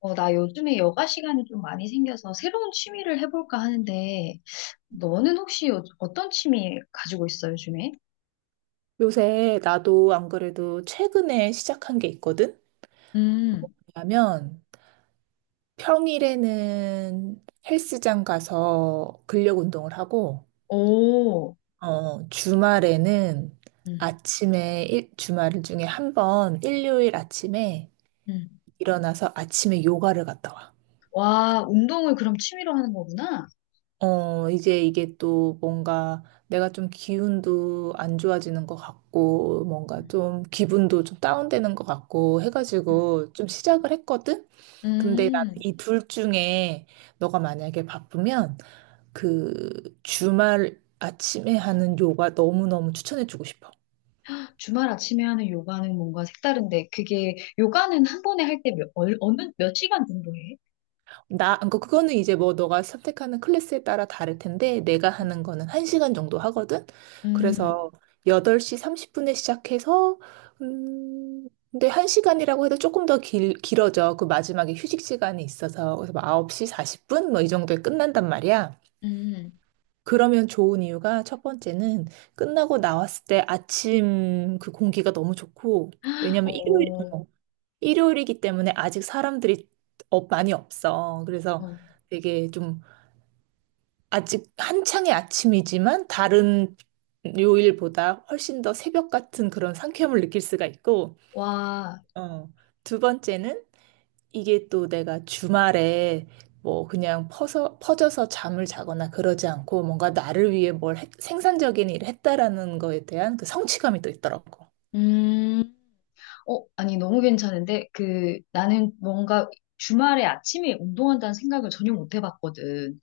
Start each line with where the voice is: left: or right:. left: 어, 나 요즘에 여가 시간이 좀 많이 생겨서 새로운 취미를 해볼까 하는데, 너는 혹시 어떤 취미 가지고 있어, 요즘에?
right: 요새 나도 안 그래도 최근에 시작한 게 있거든?
left: 음,
right: 왜냐면 평일에는 헬스장 가서 근력 운동을 하고,
left: 오,
right: 주말에는
left: 음,
right: 아침에, 주말 중에 한 번, 일요일 아침에
left: 음,
right: 일어나서 아침에 요가를 갔다 와.
left: 와, 운동을 그럼 취미로 하는 거구나?
right: 이제 이게 또 뭔가 내가 좀 기운도 안 좋아지는 것 같고, 뭔가
left: 음,
right: 좀 기분도 좀 다운되는 것 같고
left: 음.
right: 해가지고 좀 시작을 했거든? 근데 나는
left: 음.
right: 이 둘 중에 너가 만약에 바쁘면 그 주말 아침에 하는 요가 너무너무 추천해주고 싶어.
left: 주말 아침에 하는 요가는 뭔가 색다른데, 그게, 요가는 한 번에 할 때 몇, 어느, 몇 시간 정도 해?
right: 그거는 이제 뭐 너가 선택하는 클래스에 따라 다를 텐데, 내가 하는 거는 1시간 정도 하거든?
left: 음,
right: 그래서 8시 30분에 시작해서, 근데 1시간이라고 해도 조금 더 길어져. 그 마지막에 휴식 시간이 있어서. 그래서 막 9시 40분? 뭐 이 정도에 끝난단 말이야.
left: 음.
right: 그러면 좋은 이유가 첫 번째는 끝나고 나왔을 때 아침 그 공기가 너무 좋고, 왜냐면
left: 어,
right: 일요일이기 때문에 아직 사람들이 업 많이 없어. 그래서
left: 어,
right: 되게 좀 아직 한창의 아침이지만 다른 요일보다 훨씬 더 새벽 같은 그런 상쾌함을 느낄 수가 있고,
left: 와,
right: 어, 두 번째는 이게 또 내가 주말에 뭐 그냥 퍼져서 잠을 자거나 그러지 않고 뭔가 나를 위해 생산적인 일을 했다라는 거에 대한 그 성취감이 또 있더라고.
left: 음. 어, 아니, 너무 괜찮은데, 그, 나는 뭔가 주말에 아침에 운동한다는 생각을 전혀 못 해봤거든.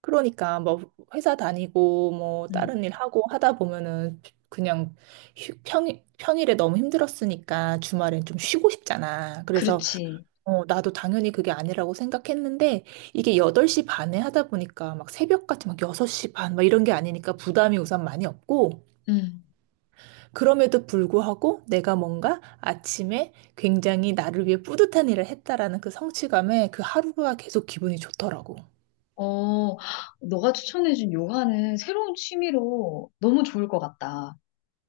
right: 그러니까 뭐 회사 다니고 뭐
left: 음,
right: 다른 일 하고 하다 보면은 그냥 휴- 평, 평일에 너무 힘들었으니까 주말엔 좀 쉬고 싶잖아. 그래서
left: 그렇지.
right: 나도 당연히 그게 아니라고 생각했는데 이게 8시 반에 하다 보니까 막 새벽같이 막 6시 반 막 이런 게 아니니까 부담이 우선 많이 없고
left: 음.
right: 그럼에도 불구하고 내가 뭔가 아침에 굉장히 나를 위해 뿌듯한 일을 했다라는 그 성취감에 그 하루가 계속 기분이 좋더라고.
left: 어, 너가 추천해준 요가는 새로운 취미로 너무 좋을 것 같다.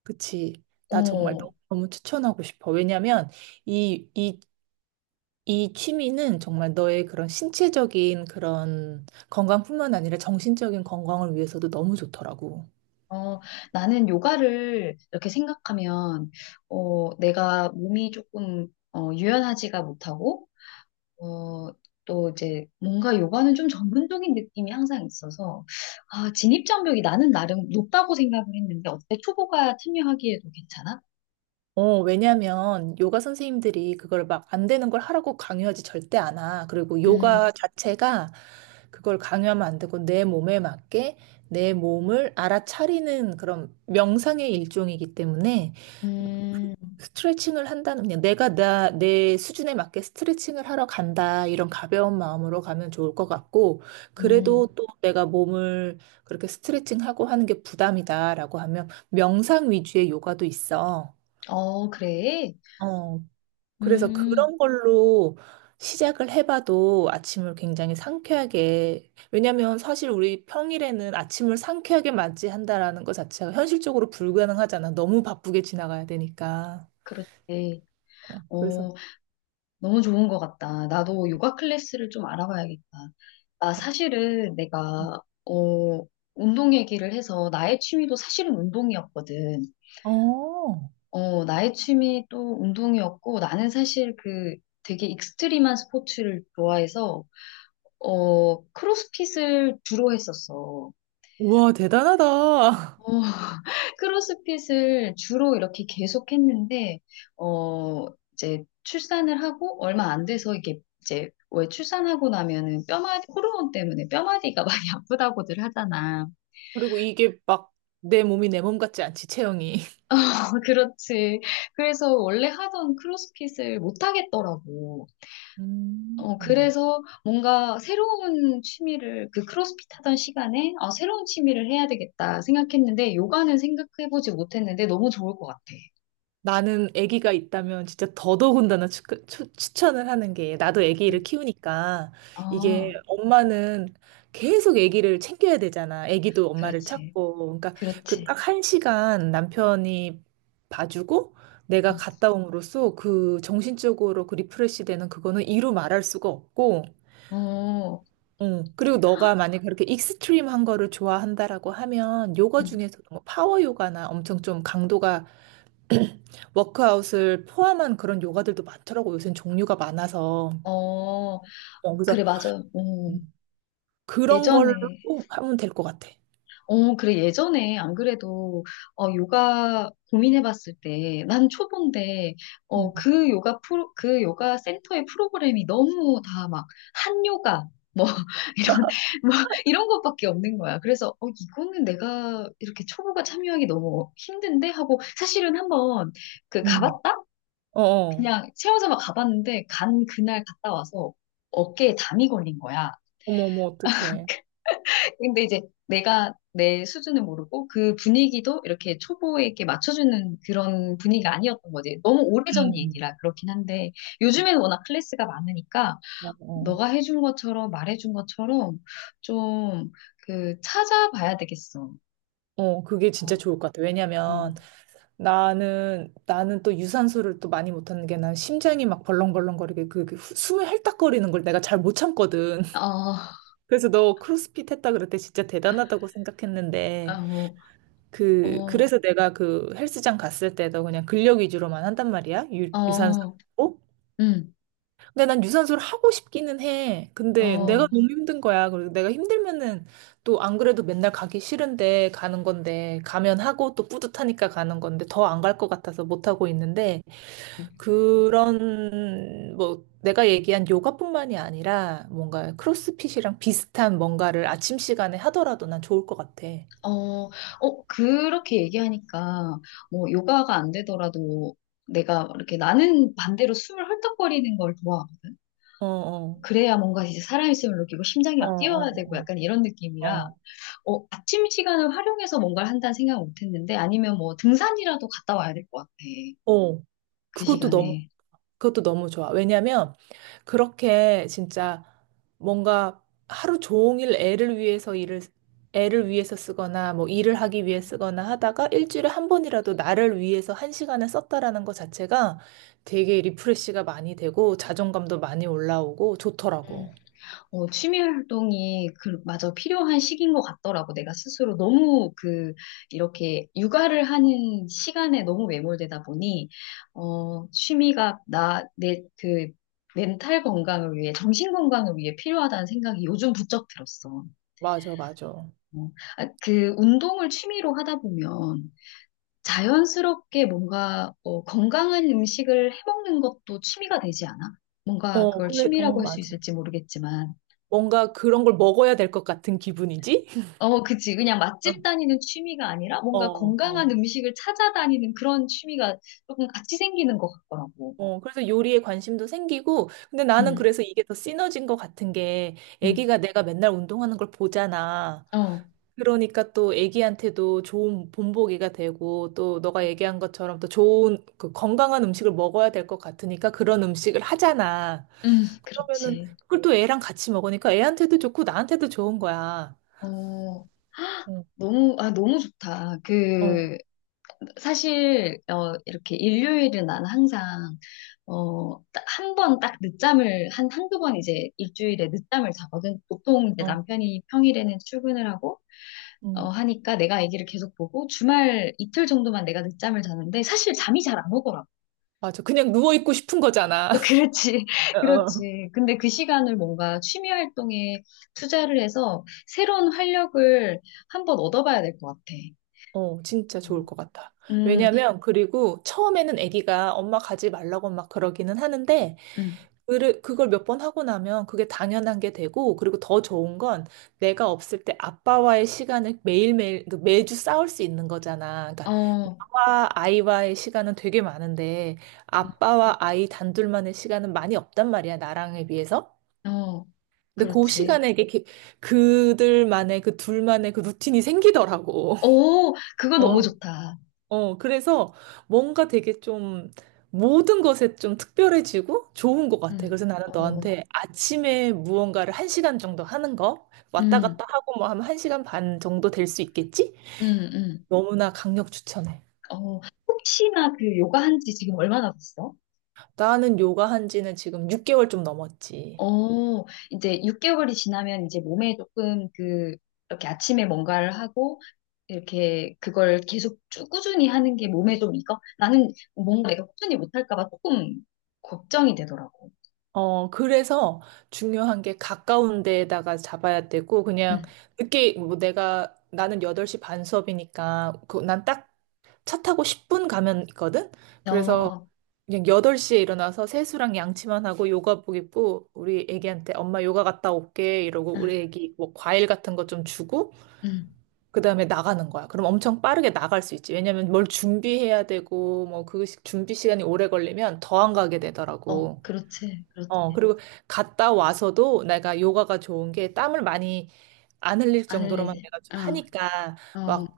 right: 그치. 나 정말
left: 어,
right: 너무 추천하고 싶어. 왜냐면 이, 이, 이 취미는 정말 너의 그런 신체적인 그런 건강뿐만 아니라 정신적인 건강을 위해서도 너무 좋더라고.
left: 어, 나는 요가를 이렇게 생각하면, 어, 내가 몸이 조금, 어, 유연하지가 못하고, 어, 또 이제 뭔가 요가는 좀 전문적인 느낌이 항상 있어서, 아, 진입장벽이 나는 나름 높다고 생각을 했는데, 어때? 초보가 참여하기에도 괜찮아?
right: 왜냐면 요가 선생님들이 그걸 막 안 되는 걸 하라고 강요하지 절대 않아. 그리고
left: 음,
right: 요가 자체가 그걸 강요하면 안 되고 내 몸에 맞게 내 몸을 알아차리는 그런 명상의 일종이기 때문에
left: 음,
right: 스트레칭을 한다는 그냥 내가 내 수준에 맞게 스트레칭을 하러 간다 이런 가벼운 마음으로 가면 좋을 것 같고
left: 음,
right: 그래도 또 내가 몸을 그렇게 스트레칭하고 하는 게 부담이다라고 하면 명상 위주의 요가도 있어.
left: 어, 그래.
right: 어, 그래서
left: 음.
right: 그런 걸로 시작을 해봐도 아침을 굉장히 상쾌하게 왜냐면 사실 우리 평일에는 아침을 상쾌하게 맞이한다라는 것 자체가 현실적으로 불가능하잖아. 너무 바쁘게 지나가야 되니까.
left: 그렇지.
right: 그래서
left: 어, 너무 좋은 것 같다. 나도 요가 클래스를 좀 알아봐야겠다. 나 사실은 내가, 어, 운동 얘기를 해서 나의 취미도 사실은 운동이었거든.
right: 어.
left: 어, 나의 취미 또 운동이었고, 나는 사실 그 되게 익스트림한 스포츠를 좋아해서, 어, 크로스핏을 주로 했었어.
right: 우와,
left: 어,
right: 대단하다.
left: 크로스핏을 주로 이렇게 계속 했는데, 어, 이제 출산을 하고 얼마 안 돼서 이게 이제 왜 출산하고 나면은 뼈마디, 호르몬 때문에 뼈마디가 많이 아프다고들 하잖아.
right: 그리고 이게 막 내 몸이 내 몸 같지 않지, 체형이.
left: 그렇지. 그래서 원래 하던 크로스핏을 못 하겠더라고.
right: 음.
left: 어, 그래서 뭔가 새로운 취미를, 그 크로스핏 하던 시간에, 아, 새로운 취미를 해야 되겠다 생각했는데, 요가는 생각해보지 못했는데, 너무 좋을 것 같아.
right: 나는 아기가 있다면 진짜 더더군다나 천을 하는 게 나도 아기를
left: 응.
right: 키우니까
left: 아,
right: 이게 엄마는 계속 아기를 챙겨야 되잖아. 아기도 엄마를
left: 그렇지.
right: 찾고. 그러니까 그
left: 그렇지.
right: 딱 1시간 남편이 봐주고 내가
left: 응.
right: 갔다 옴으로써 그 정신적으로 그 리프레시 되는 그거는 이루 말할 수가 없고
left: 어,
right: 그리고 너가 만약에 그렇게 익스트림한 거를 좋아한다라고 하면 요가
left: 응.
right: 중에서도 뭐 파워 요가나 엄청 좀 강도가 워크아웃을 포함한 그런 요가들도 많더라고. 요새는 종류가 많아서.
left: 어,
right: 어, 그래서
left: 그래, 맞아요.
right: 음, 그런 걸로
left: 예전에,
right: 하면 될 것 같아.
left: 어, 그래. 예전에 안 그래도, 어, 요가 고민해봤을 때, 난 초보인데,
right: 음.
left: 어, 그 그 요가 센터의 프로그램이 너무 다 막, 한 요가, 뭐, 이런, 뭐, 이런 것밖에 없는 거야. 그래서, 어, 이거는 내가 이렇게 초보가 참여하기 너무 힘든데? 하고, 사실은 한번, 그,
right: 음.
left: 가봤다?
right: 어, 어.
left: 그냥 채워서 막 가봤는데, 간 그날 갔다 와서 어깨에 담이 걸린 거야.
right: 어머, 어머, 어떡해.
left: 근데 이제 내가 내 수준을 모르고 그 분위기도 이렇게 초보에게 맞춰주는 그런 분위기가 아니었던 거지. 너무 오래전
right: 음.
left: 얘기라 그렇긴 한데 요즘에는 워낙 클래스가 많으니까
right: 어, 어.
left: 너가 해준 것처럼 말해준 것처럼 좀 그 찾아봐야 되겠어.
right: 어, 그게 진짜
left: 어,
right: 좋을 것 같아. 왜냐면
left: 음.
right: 나는 또 유산소를 또 많이 못하는 게 난 심장이 막 벌렁벌렁거리게 숨을 헐떡거리는 걸 내가 잘 못 참거든.
left: 어,
right: 그래서 너 크로스핏 했다 그럴 때 진짜 대단하다고 생각했는데
left: 어,
right: 그
left: 어,
right: 그래서 내가 그 헬스장 갔을 때도 그냥 근력 위주로만 한단 말이야. 유산소.
left: 어,
right: 하고.
left: 음,
right: 근데 난 유산소를 하고 싶기는 해. 근데 내가
left: 어.
right: 너무 힘든 거야. 그리고 내가 힘들면은 또 안 그래도 맨날 가기 싫은데 가는 건데 가면 하고 또 뿌듯하니까 가는 건데 더 안 갈 것 같아서 못 하고 있는데 그런 뭐 내가 얘기한 요가뿐만이 아니라 뭔가 크로스핏이랑 비슷한 뭔가를 아침 시간에 하더라도 난 좋을 것 같아.
left: 어, 어, 그렇게 얘기하니까, 뭐, 요가가 안 되더라도 내가 이렇게 나는 반대로 숨을 헐떡거리는 걸 좋아하거든.
right: 어, 어,
left: 그래야 뭔가 이제 살아있음을 느끼고 심장이
right: 어,
left: 막 뛰어야 되고
right: 어,
left: 약간 이런
right: 어,
left: 느낌이라,
right: 어.
left: 어, 아침 시간을 활용해서 뭔가를 한다는 생각을 못 했는데, 아니면 뭐 등산이라도 갔다 와야 될 것 같아.
right: 어,
left: 그
right: 그것도 너무
left: 시간에.
right: 그것도 너무 좋아. 왜냐면 그렇게 진짜 뭔가 하루 종일 애를 위해서 일을 애를 위해서 쓰거나 뭐 일을 하기 위해 쓰거나 하다가 일주일에 한 번이라도 나를 위해서 1시간을 썼다라는 것 자체가 되게 리프레시가 많이 되고 자존감도 많이 올라오고 좋더라고.
left: 어, 취미 활동이 그, 맞아, 필요한 시기인 것 같더라고. 내가 스스로 너무 그, 이렇게 육아를 하는 시간에 너무 매몰되다 보니, 어, 취미가 나, 내, 그, 멘탈 건강을 위해, 정신 건강을 위해 필요하다는 생각이 요즘 부쩍 들었어.
right: 맞아, 맞아.
left: 어, 아, 그, 운동을 취미로 하다 보면, 자연스럽게 뭔가, 어, 건강한 음식을 해먹는 것도 취미가 되지 않아? 뭔가
right: 어,
left: 그걸
right: 그래, 어,
left: 취미라고 할 수
right: 맞아.
left: 있을지 모르겠지만,
right: 뭔가 그런 걸 먹어야 될 것 같은 기분이지?
left: 어, 그치. 그냥 맛집 다니는 취미가 아니라
right: 어,
left: 뭔가 건강한
right: 어.
left: 음식을 찾아다니는 그런 취미가 조금 같이 생기는 것 같더라고.
right: 그래서 요리에 관심도 생기고, 근데 나는
left: 응,
right: 그래서 이게 더 시너지인 것 같은 게,
left: 응,
right: 애기가 내가 맨날 운동하는 걸 보잖아.
left: 어,
right: 그러니까 또 애기한테도 좋은 본보기가 되고, 또 너가 얘기한 것처럼 또 좋은, 그 건강한 음식을 먹어야 될 것 같으니까 그런 음식을 하잖아.
left: 응,
right: 그러면은
left: 그렇지.
right: 그걸 또 애랑 같이 먹으니까 애한테도 좋고 나한테도 좋은 거야.
left: 어, 아,
right: 어,
left: 너무, 아, 너무 좋다.
right: 어,
left: 그, 사실, 어, 이렇게 일요일은 난 항상, 어, 한 번 딱 늦잠을, 한두 번 이제 일주일에 늦잠을 자거든. 보통 이제
right: 어.
left: 남편이 평일에는 출근을 하고,
right: 응.
left: 어, 하니까 내가 아기를 계속 보고 주말 이틀 정도만 내가 늦잠을 자는데 사실 잠이 잘 안 오더라고.
right: 맞아. 그냥 누워있고 싶은 거잖아.
left: 어, 그렇지,
right: 어.
left: 그렇지. 근데 그 시간을 뭔가 취미 활동에 투자를 해서 새로운 활력을 한번 얻어봐야 될 것 같아.
right: 진짜 좋을
left: 음,
right: 것 같아.
left: 음,
right: 왜냐면, 그리고 처음에는 아기가 엄마 가지 말라고 막 그러기는 하는데,
left: 음.
right: 그걸 몇 번 하고 나면 그게 당연한 게 되고, 그리고 더 좋은 건 내가 없을 때 아빠와의 시간을 매일매일, 그 매주 싸울 수 있는 거잖아. 그러니까
left: 어,
right: 아빠와 아이와의 시간은 되게 많은데, 아빠와 아이 단둘만의 시간은 많이 없단 말이야, 나랑에 비해서.
left: 어,
right: 근데 그
left: 그렇지.
right: 시간에 이게 그들만의 그 둘만의 그 루틴이 생기더라고.
left: 오, 그거 너무
right: 어.
left: 좋다.
right: 그래서 뭔가 되게 좀 모든 것에 좀 특별해지고 좋은 것 같아. 그래서 나는
left: 어,
right: 너한테 아침에 무언가를 1시간 정도 하는 거 왔다
left: 음,
right: 갔다 하고 뭐 하면 1시간 반 정도 될 수 있겠지?
left: 음, 음.
right: 너무나 강력 추천해.
left: 어, 혹시나 그 요가 한지 지금 얼마나 됐어?
right: 나는 요가 한 지는 지금 6개월 좀 넘었지.
left: 어, 이제 6개월이 지나면 이제 몸에 조금 그, 이렇게 아침에 뭔가를 하고, 이렇게 그걸 계속 쭉 꾸준히 하는 게 몸에 좀 익어? 나는 뭔가 내가 꾸준히 못할까 봐 조금 걱정이 되더라고.
right: 그래서 중요한 게 가까운 데에다가 잡아야 되고, 그냥
left: 응,
right: 늦게, 나는 8시 반 수업이니까, 난딱 차 타고 10분 가면 있거든? 어. 그래서
left: 어,
right: 그냥 8시에 일어나서 세수랑 양치만 하고 요가복 입고 우리 애기한테 엄마 요가 갔다 올게 이러고 우리
left: 아,
right: 애기 뭐 과일 같은 거 좀 주고
left: 응,
right: 그다음에 나가는 거야. 그럼 엄청 빠르게 나갈 수 있지. 왜냐면 뭘 준비해야 되고 뭐 그 준비 시간이 오래 걸리면 더 안 가게
left: 어,
right: 되더라고.
left: 그렇지, 그렇지.
right: 그리고 갔다 와서도 내가 요가가 좋은 게 땀을 많이 안 흘릴
left: 안
right: 정도로만
left: 흘리지.
right: 내가 좀
left: 어,
right: 하니까
left: 어,
right: 막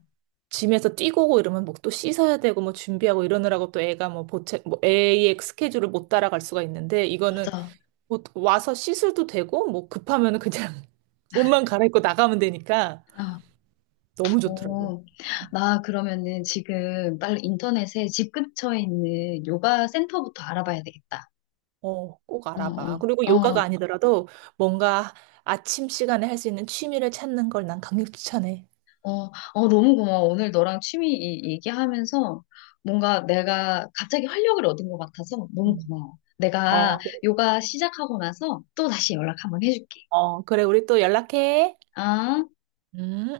right: 짐에서 뛰고 오고 이러면 뭐 또 씻어야 되고 뭐 준비하고 이러느라고 또 애가 뭐 보채 뭐 애의 스케줄을 못 따라갈 수가 있는데 이거는
left: 맞아.
right: 뭐 와서 씻어도 되고 뭐 급하면은 그냥 옷만 갈아입고 나가면 되니까
left: 어,
right: 너무 좋더라고.
left: 어. 나 그러면은 지금 빨리 인터넷에 집 근처에 있는 요가 센터부터 알아봐야 되겠다.
right: 어, 꼭
left: 어,
right: 알아봐. 그리고
left: 어,
right: 요가가
left: 어.
right: 아니더라도 뭔가 아침 시간에 할 수 있는 취미를 찾는 걸 난 강력 추천해.
left: 어, 어, 너무 고마워. 오늘 너랑 취미 얘기하면서 뭔가 내가 갑자기 활력을 얻은 것 같아서 너무
right: 음.
left: 고마워. 내가
right: 어,
left: 요가 시작하고 나서 또 다시 연락 한번 해줄게.
right: 어, 그래, 우리 또 연락해.
left: 아.
right: 음.